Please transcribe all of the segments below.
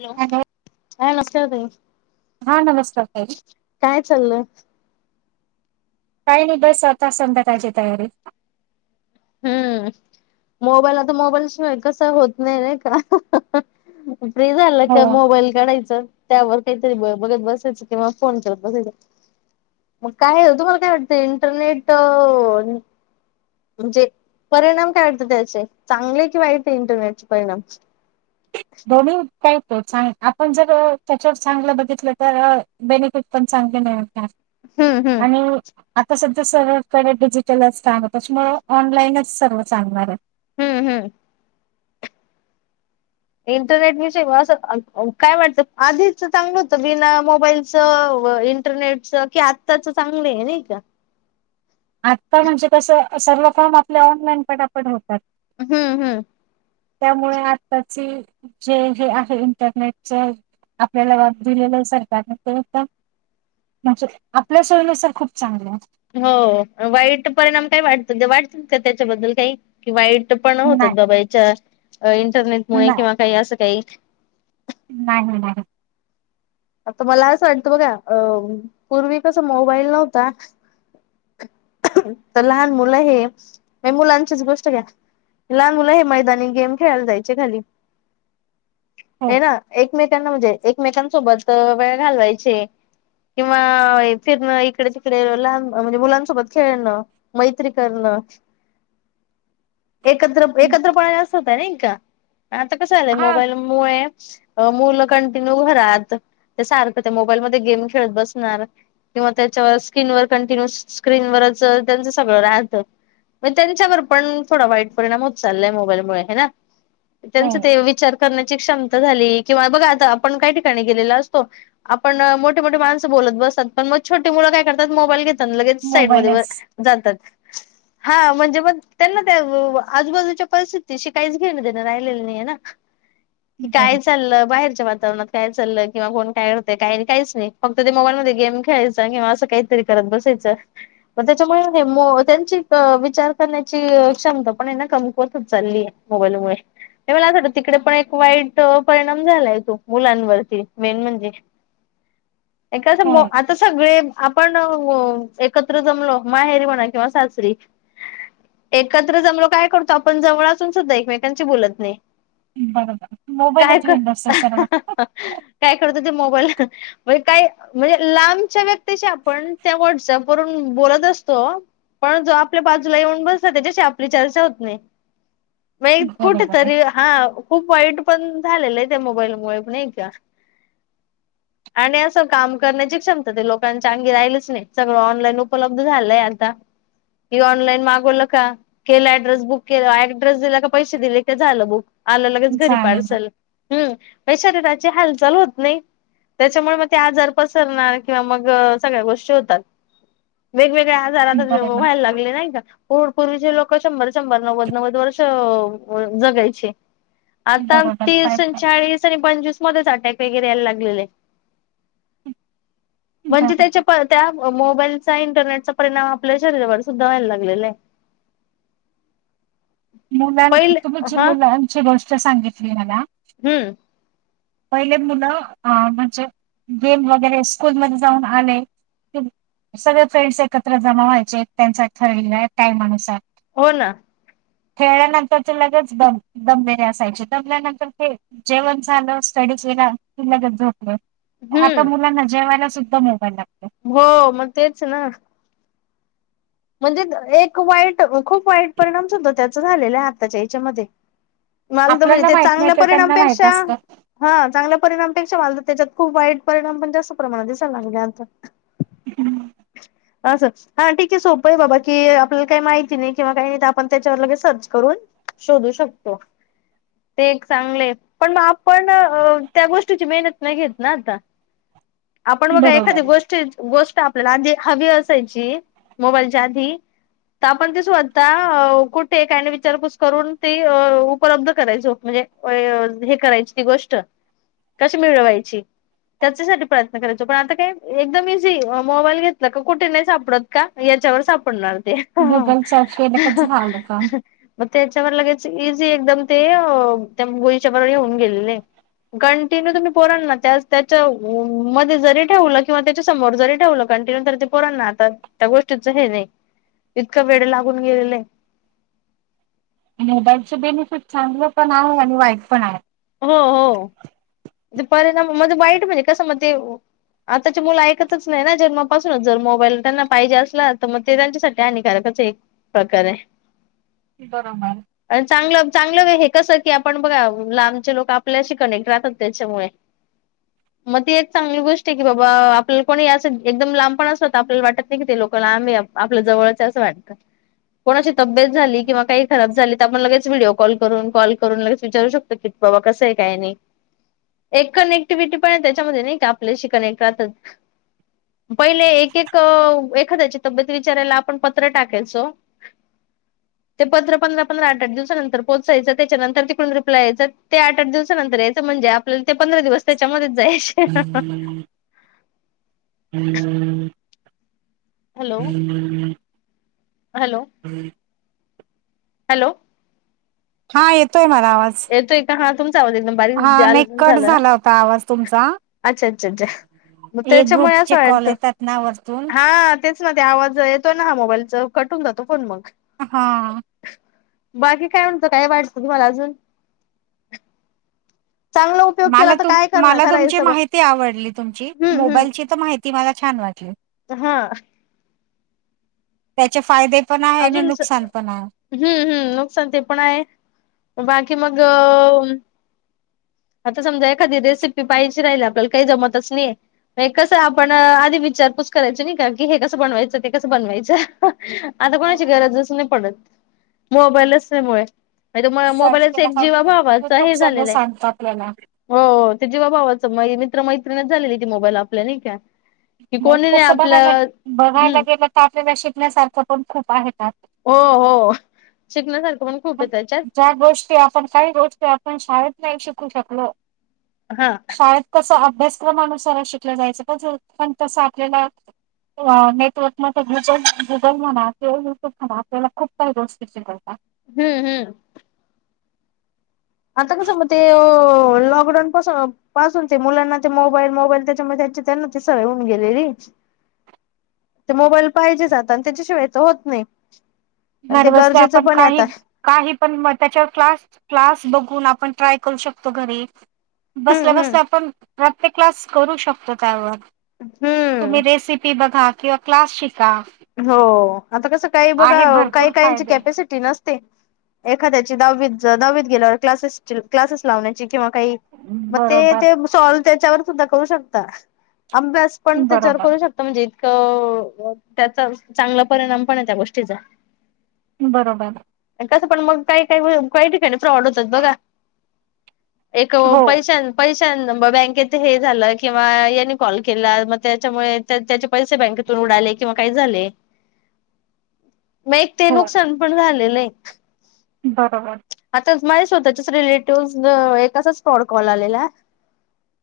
Hello हा नमकार तई हा नमस्कार ताई काय चाललय. काही नाही बस आवता समधा त्याची तयारी हम्म मोबाईल आ तर मोबाईलच कस होत नाही नाही का? फ्री झालं हो का मोबाईल काढायचं त्यावर काहीतरी ब बघत बसायचं किंवा फोन करत बसायचं. ग काय तुम्हाला काय वाटतं इंटरनेट. म्हणजे परिणाम काय वाटत त्याचे चांगले कि वाईट इंटरनेटचे परिणाम दोन का तो चां आपण जर त्याच्यावर चांगलं बघितलं तर बेनिफिट पण चांगते नाही का हम्म हम्म आणि आता सध्या सर्वकडे डिजिटलच टांग त्याच्यामुं ऑनलाईनच सर्व चांगणार आहे. हम्म हम्म. इंटरनेट विषयी असं काय वाटतं आधीच चांगलं होतं बिना मोबाईलच इंटरनेट च की आत्ताच चांगले आहे नाही का? आजता म्हणजे कसं सर्व फॉर्म आपल्या ऑनलाईन पट पठवतात. हम्म हम्म. त्यामुळे आत्ताची जे हे आहे इंटरनेटच आपल्याला बाब दिलेलं आहे सरकारने ते होत. आपल्या सोयीनुसार खूप चांगले आहे. हो वाईट परिणाम काय वाटत वाटत का त्याच्याबद्दल काही की वाईट. पणा आहे होतात नाही दबाईच्या इंटरनेटमुळे नाही किंवा काही असं काही. नाही नाही. आता मला असं वाटतं बघा अ पूर्वी कस मोबाईल नव्हता. तर लहान मुलं हे मुलांचीच गोष्ट घ्या. लहान मुलं हे मैदानी गेम खेळायला जायचे खाली. हे ना हो एकमेकांना म्हणजे एकमेकांसोबत वेळ घालवायची. किंवा फिरणं इकडे तिकडे लहान म्हणजे मुलांसोबत खेळणं. मैत्री करण. एकत्र एकत्र पणायला अस होतय नाही का आता कस आलंय हा मोबाईल मु मुलं कंटिन्यू घरात. ते सारखं ते मोबाईल म गेम खेळत बसणार. किंवा त्याच्यावर स्क्रीनवर कंटिन्युस स्क्रीनवरच त्यांचं सगळं राहतं. मग त्यांच्यावर पण थोडा वाईट परिणाम होच चाललाय मोबाईलमुळे ह ना. हो त्यांच ते विचार करण्याची क्षमता झाली किंवा बघा आता आपण काय ठिकाणी गेलेला असतो. आपण मोठे मोठी माणस बोलत बत पण मग छोटे मु काय करतात मोबाईल. लगेच साईड म मोबाईलच जातात. हा म्हणजे मग त्यांना त्या आजूबाजूच्या परिस्थितीशी काहीच घेण देणं राहिलेलं नाही आहे ना. क काय बरोबर चाललं बाहेरच्या वातावरणात काय चाललं. किंवा कोण काय करतते काही काहीच नाही फक्त ते मोबाईल मध्ये गेम खेळायचा किंवा असं काहीतरी करत बसायचं. म त्याच्यामुळे हे मो त्यांची विचार करण्याची क्षमता पणना कमकवतच चालली आहे. मोबाईलमुळे ते मला असं वाटत तिकडे पण एक वाईट परिणाम झाला आहे तो मुलांवरती मेन म्हणजे हो एं आता सगळे. आपण एकत्र जमलो माहेरी म्हणा किंवा सासरी एकत्र जमलो काय करतो आपण जवळ असून सुद्धा एकमेकांशी बोलत नाही. बरो बर मोबाईलचड असतो सर्व अच काय करतो ते मोबाईल. म्ह काय म्हणजे लांबच्या व्यक्तीचे आपण त्या व्हॉट्सअप वून बोलत असतो. पण जो आपल्या बाजूला येऊन बोलता त्याच्याशी आपली चर्चा होत नाही. म कुठ बरोबर आहे तरी हा खूप वाईट पण झालेलं आहे त्या मोबाईल मोबाईल पण नाही किं आणि असं काम करण्याची क्षमता ते लोकांच्या अंगी राहिलच नाही सगळं ऑनलाईन उपलब्ध झालंय आता. ह ऑनलाईन मागवलं का. केलं ऍड्रेस बुक केलं ऍड्रेस दिला का पैसे दिले ते झालं बुक. आल्यालगेच घरी चालेल पारसेल हम शरीराची हल्थ चालू होत नाही त्याच्यामुळे मग ते आजार पसरणार किंवा मग सगळ्या गोष्टी होतात.. वेगवेगळे्या आजार आता बरोबर व्हायला लागले नाही का. पूर पूर्वीचे लोक शंभर शंभर नव्वद नव्वद वर्ष जगायची. आता बरोबर तीस पाय पाय चाळीस आणि पंचवीस मध्येचठा. व ला म्हण बरोबर त्या. त्या मोबाईलचा इंटरनेटचा परिणाम आपल्या शरीरावर सुद्धा व्हायला लागलेला आहे. [unintelligible] मुलां पहिले तुमची हा मुलांची गोष्ट सांगितली मला. हम्म. पहिले मुलं अ म्हणजे गेम वगैरे स्कूलमध्येध्ये जाऊन आले. सगळे फ्रेंड्स एकत्र जमावा्हायचे त्यांचा ठरलेला आहे टाइम अनुसार. हो ना खेळल्यानंतर ते लगेच दम दभिरी असायची दमल्यानंतर खेळ. जेवण झाचालंस. सा वेला किल् झोपले आता हम्म मुलांना जेवायला सुद्धा मोबाईल लागत. हो मग तेच ना. म्हणजे एक वाईट खूप वाईट परिणाम सुद्धा त्याचा झालेला आहे आताच्या याच्यामध्येध्ये. मल तर म्हणजे आपल्याला ते माहित नाही चांगल्या त्यांना माहित परिणामपेक्षा. असतं. हा चांगल्या परिणामपेक्षा मालतात त्याच्यात खूप वाईट परिणाम पण जास्त प्रमाणात दिसाला लागे आता असं हा ठीक आहे सोप प बाबा की आपल्याला काही माहिती नाही किंवा काही नाही आपण त्याच्यावर लगे सर्च करून शोधू शकतो ते एक चांगले पण मग आपण त्या गोष्टीची मेहनत नाही घेत ना आता आपण बघा बरोबर एखादी आहे. गोष्टी गोष्ट आपल्याला आधी हवी असायची मोबाईलच्याधी तर आपण ते स्वतः कुठे काय आणि विचारपूस करून तेी उपलब्ध करायचो म्हणजे हे करायची ती गोष्ट कशी मिळवायची त्याच्यासाठी प्रयत्न करायचाो पण आता काय एकदम इझी मोबाईल घेतला का कुठे नाही सापडत का याच्यावर सापडणार ते गुगल सर्च केलं का झालं काम. मग त्याच्यावर लगेच इझी एकदम ते गोळीच्या ब येऊन गेलेले कंटिन्यू तुम्ही पोर त्या त्याच्या मध्ये जरी ठेवलं किंवा त्याच्या समोर जरी ठेवलं कंटिन्यू तर ते पोरण ना आता त्या गोष्टीच हे नाही इतकं वेळ लागून गेलेलं आहे नबाच बेनिफिट चांगलं पण आहे आणि वाईट पण आहे हो हो ते परणा मध्ये वाईट म्हणजे कसं मग ते. आताचे मुलं ऐकतच नाही ना जन्मापासूनच जर मोबाईल त्यांना पाहिजे असला तर मग ते त्यांच्यासाठी. त्याानिकारकच एक प्रकारे. बरोबर. चांगलं चांगलं हे कसं की आपण बघा लहान. लोक आपल्याशी कनेक्ट राहतात त्याच्यामुळे मग ती एक चांगली गोष्ट आहे की बाबा आपल्याला कोणी असं एकदम लांबपण असत आपल्याला वाटत नाही की ते लोकला आम्ही आपल्या जवळच असं वाटतं कोणाची तब्येत झाली किंवा काही खराब झाली तर आपण लगेच व्हिडिओ कॉल करून कॉल करून लगेच विचारू शकतो क बाबा कसं आहे काय नाही एक कनेक्टिव्हिटी पण आहे त्याच्यामध्ये नाही का आपल्याशी कनेक्ट राहतात पहिले एक एक एखाद्याची तब्येत विचारायला आपण पत्र टाकायचो ह ते पंरा पंधरा पंरा आठ आठ दिवसानंतर पोहोचायं त्याच्यानंतर तिकड रिप्लाय यायचं ते आठ आठ दिवसानंतर याच म्हणजे आपल्याला ते पंधरा दिवस त्याच्यामध्येच जायचे हम्म हॅलो हॅलो ह हॅलो हा येतोय मला आवाज येतोय का हा तुमच आव एकदम हा नाही बारीकल कट झालं ना झाला होता आवाज तुमचा. अच्छा अच्छा अच्छा मग हे त्याच्यामुळे ग्रुपचे असं कॉल वाटत येतात ना वरतून हा तेच ना ते आवाज येतो ना हा मोबाईलचा कटून जातो फोन मग हा बाकी काय म्हणतं काय वाटतं तुम्हाला अजून चांगला उपयोग मला केला तर काय करणार मला तुमची करायचं बघ. माहिती आवडली तुमची हम्म हम्म मोबाईलची माहिती मला छान वाटली हा त्याचे फायदे पण आहे आणि अजून स- नुकसान पण आहे हम्म हम्म नुकसान ते पण आहे बाकी मग आता समजा एखादी रेसिपी पाहाजची राहिल आपल्याला काही जमतच नाहीे कसं आपण आधी विचारपूस करायची नाही का की हे कसं बनवायचं ते कसं बनवायचं आता कोणाची हो. गरज अससं नाही पडत मोबाईलचल्यामुळे तुम सर्च मोबाईलाच केला एक का जीवा भावाचा युट्यूब हे सगळं झालेलं आहे सांगत आपल्याला. हो जीवाभावाची भावाच मित्र मैत्रिणीच झालेली ती मोबाईल आपल्या नाही का कि नाही कोणी तस बघायला आपलं बघायला हम्म गेलं तर आपल्याला शिकण्यासारखं पण खूप आहेतात. हो हो शिकण्यासारखं पण खूप येत त्याच्यात ज्या गोष्टी आपण काही गोष्ट आपण शाळेत नाही शिकू शकलो. हा शाळेत कस अभ्यासक्रमानुसार शिकलं जायचं पण तस आपल्याला नेटवर्क म गुगल गुगल म्हणा किंवा युट्यूब म्हणा आपल्याला खूप काही गोष्टी शिकवता हम्म हम्म आता कसं मग ते लॉकडाऊन पासून पासून ते मुलांना ते मोबाईल मोबाईल त्याच्यामध्ये त्याचे त्यांना ते स होऊन गेले रीच ते मोबाईल पाहिजे जात आणि त्याच्याशिवाय तर होत नाही आणि ते घरबसल्या गरजेचं आपण पण आहे काही आता काही पण त्याच्यावर क्लास क्लास बघून आपण ट्राय करू शकतो घरी बसला हम्म हम्म. बसलं आपण प्रत्यक्षात क्लास करू शकतो त्यावर तुम्ही हम्म रेसिपी बघा किंवा क्लास शिका हो आता कसं काही बघा आहे काही भरपूर काहीची फायदे कॅपॅसिटी नसते एखाद्याची दावीत दावीत गेल्यावर क्लासेस क्लासेस लावण्याची किंवा काही मग ते बरोबर ते सॉल्व त्याच्यावर सुद्धा करू शकता अभ्यास पण त्याच्यावर बरोबर करू शकत म्हणजे इतकं त्याचा चांगला परिणाम पण आहे त्या गोष्टीचा बरोबर कसं पण मग काही काही काही ठिकाणी प्रॉड होतात बघा एक हो पैश पैशां बँकेेत हे झालं किंवा या कॉल केला मग त्याच्यामुळे त्याचे पैसे बँकेतून उडाले किंवा काही झाले मग एक ते हो नुकसान पण झालेलं एक बरोबर आता माझ स्वतःच्याच रिलेटिव्ह एक अस स्पॉड कॉल आलेला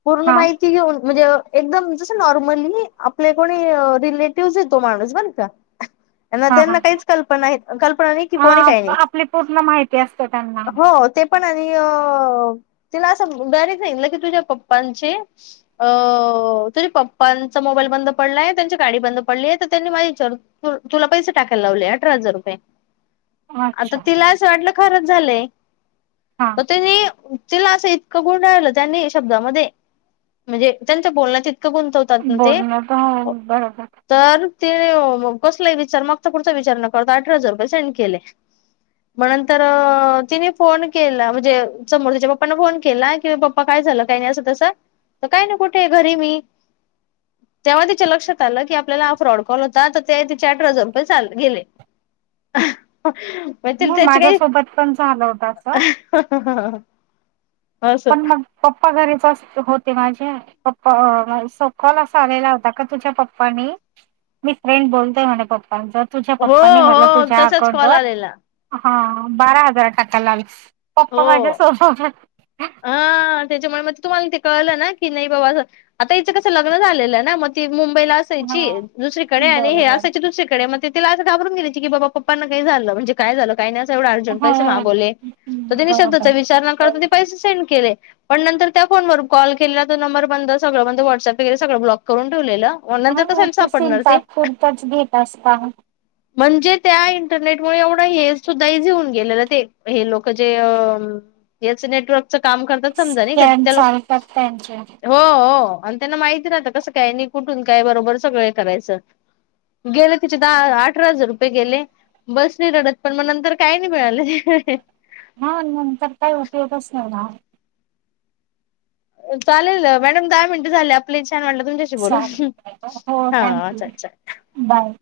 पूर्ण हा माहि की घेऊन म्हणजे एकदम जस नॉर्मली आपले कोणी रिलेटिव्हज येतो माणूस बर का हा हा त्यांना काहीच कल्पना कल्पना नाही कि कोणी काही नाही पूण माहिती त्या हो ते पण आणि अ तिला असं बरीच नाही की तुझ्या पप्पांचे अ तुझ्या पप्पांचा मोबाईल बंद पडलाय त्यांची गाडी बंद पडली आहे तर त्यांनी माझी विचारून त तुला पैसे टाकायला लावले अठरा हजार रुपये आता अच्छा तिलाच वाटलं खरच झालंय हा तर तिने तिला असं इतकं गुण राहिलं त्यांनी शब्दामध्ये म्हणजे त्यांच्या बोलण्यात इतकं गुंतवत त ते बोलणं तर हो, बरोबर तर तिने कसला विचार मग तर पुढचा विचार न करता अठरा हजार रुपये सेंड केले मगंतर तिने फोन केला म्हणजे समोर तिच्या पप्पाने फोन केला की पप्पा काय झालं काही नाही असं तस तर काय नाही कुठे घरी मी तेव्हा तिच्या लक्षात आलं की आपल्याला फ्रॉड कॉल आता ते तिचे अठरा हजार रुपये गेले म माझ्यासोबत पण झालं होत ह पण मग पप्पा घरीच होते माझ्या पप्पा सकल असा आलेला होता का तुझ्या पप्पानी मी फ्रेंड बोलतोय म्हणे पप्पांच तुझ्या हो पप्पनी म्हटलं हो तुझ्या तसाच कॉल अकाउंटवरर आलेला हा बारा हजार टाका ला आल पप्पा माझ्या सो हा त्याच्यामुळे मग तुम्हाला ते कळलं ना की नाही बाबा असं आता याचं कसं लग्न झालेलं ना मग ती मुंबईला हा य दुसरीकडे आणि हे बरोबर. असयची दुसरीकडे मग तला अस घबरून गेयची की बाबा पप्पांना काही झालं म्हणजे काय झालं काही नाही असं एवढा अर्जंट पैसे हां. मागवले तर त्यांनी शब्दाचा बरोबर. विचारणा करता ते पैसे सेंड केले पण नंतर त्या फोनवर कॉल केलेला तो नंबर बंद सगळं ब व्हॉट्सप वगैरेगळं ब्लॉक करून ठेवलेलं मग नंतर हा कशाला तू सापडणार शिंचा ते खुर्तच घीेत असता म्हणजे त्या इंटरनेटमुळे एवढं हे सुद्धा इझी होऊन गेलेलं ते हे लोक जे याच नेटवर्कच काम करतात समजा नाही का स्कॅम त्या लोक चालतात त्यांचे. हो हो आणि त्यांना माहिती नात कसं काय आणि कुठून काय बरोबर सगळं करायचं गेले तिचे दहा अठरा हजार रुपये गेले बस नाही रडत पण मग नंतर काय नाही मिळाले हा नंतर काय होतेेतच नाही ना चालेल मॅडम दहा मिनट झाले आपल्या छान वाटलं तुमच्या चालेल. ब हो, हा थँक यू. अच्छा अच्छा बाय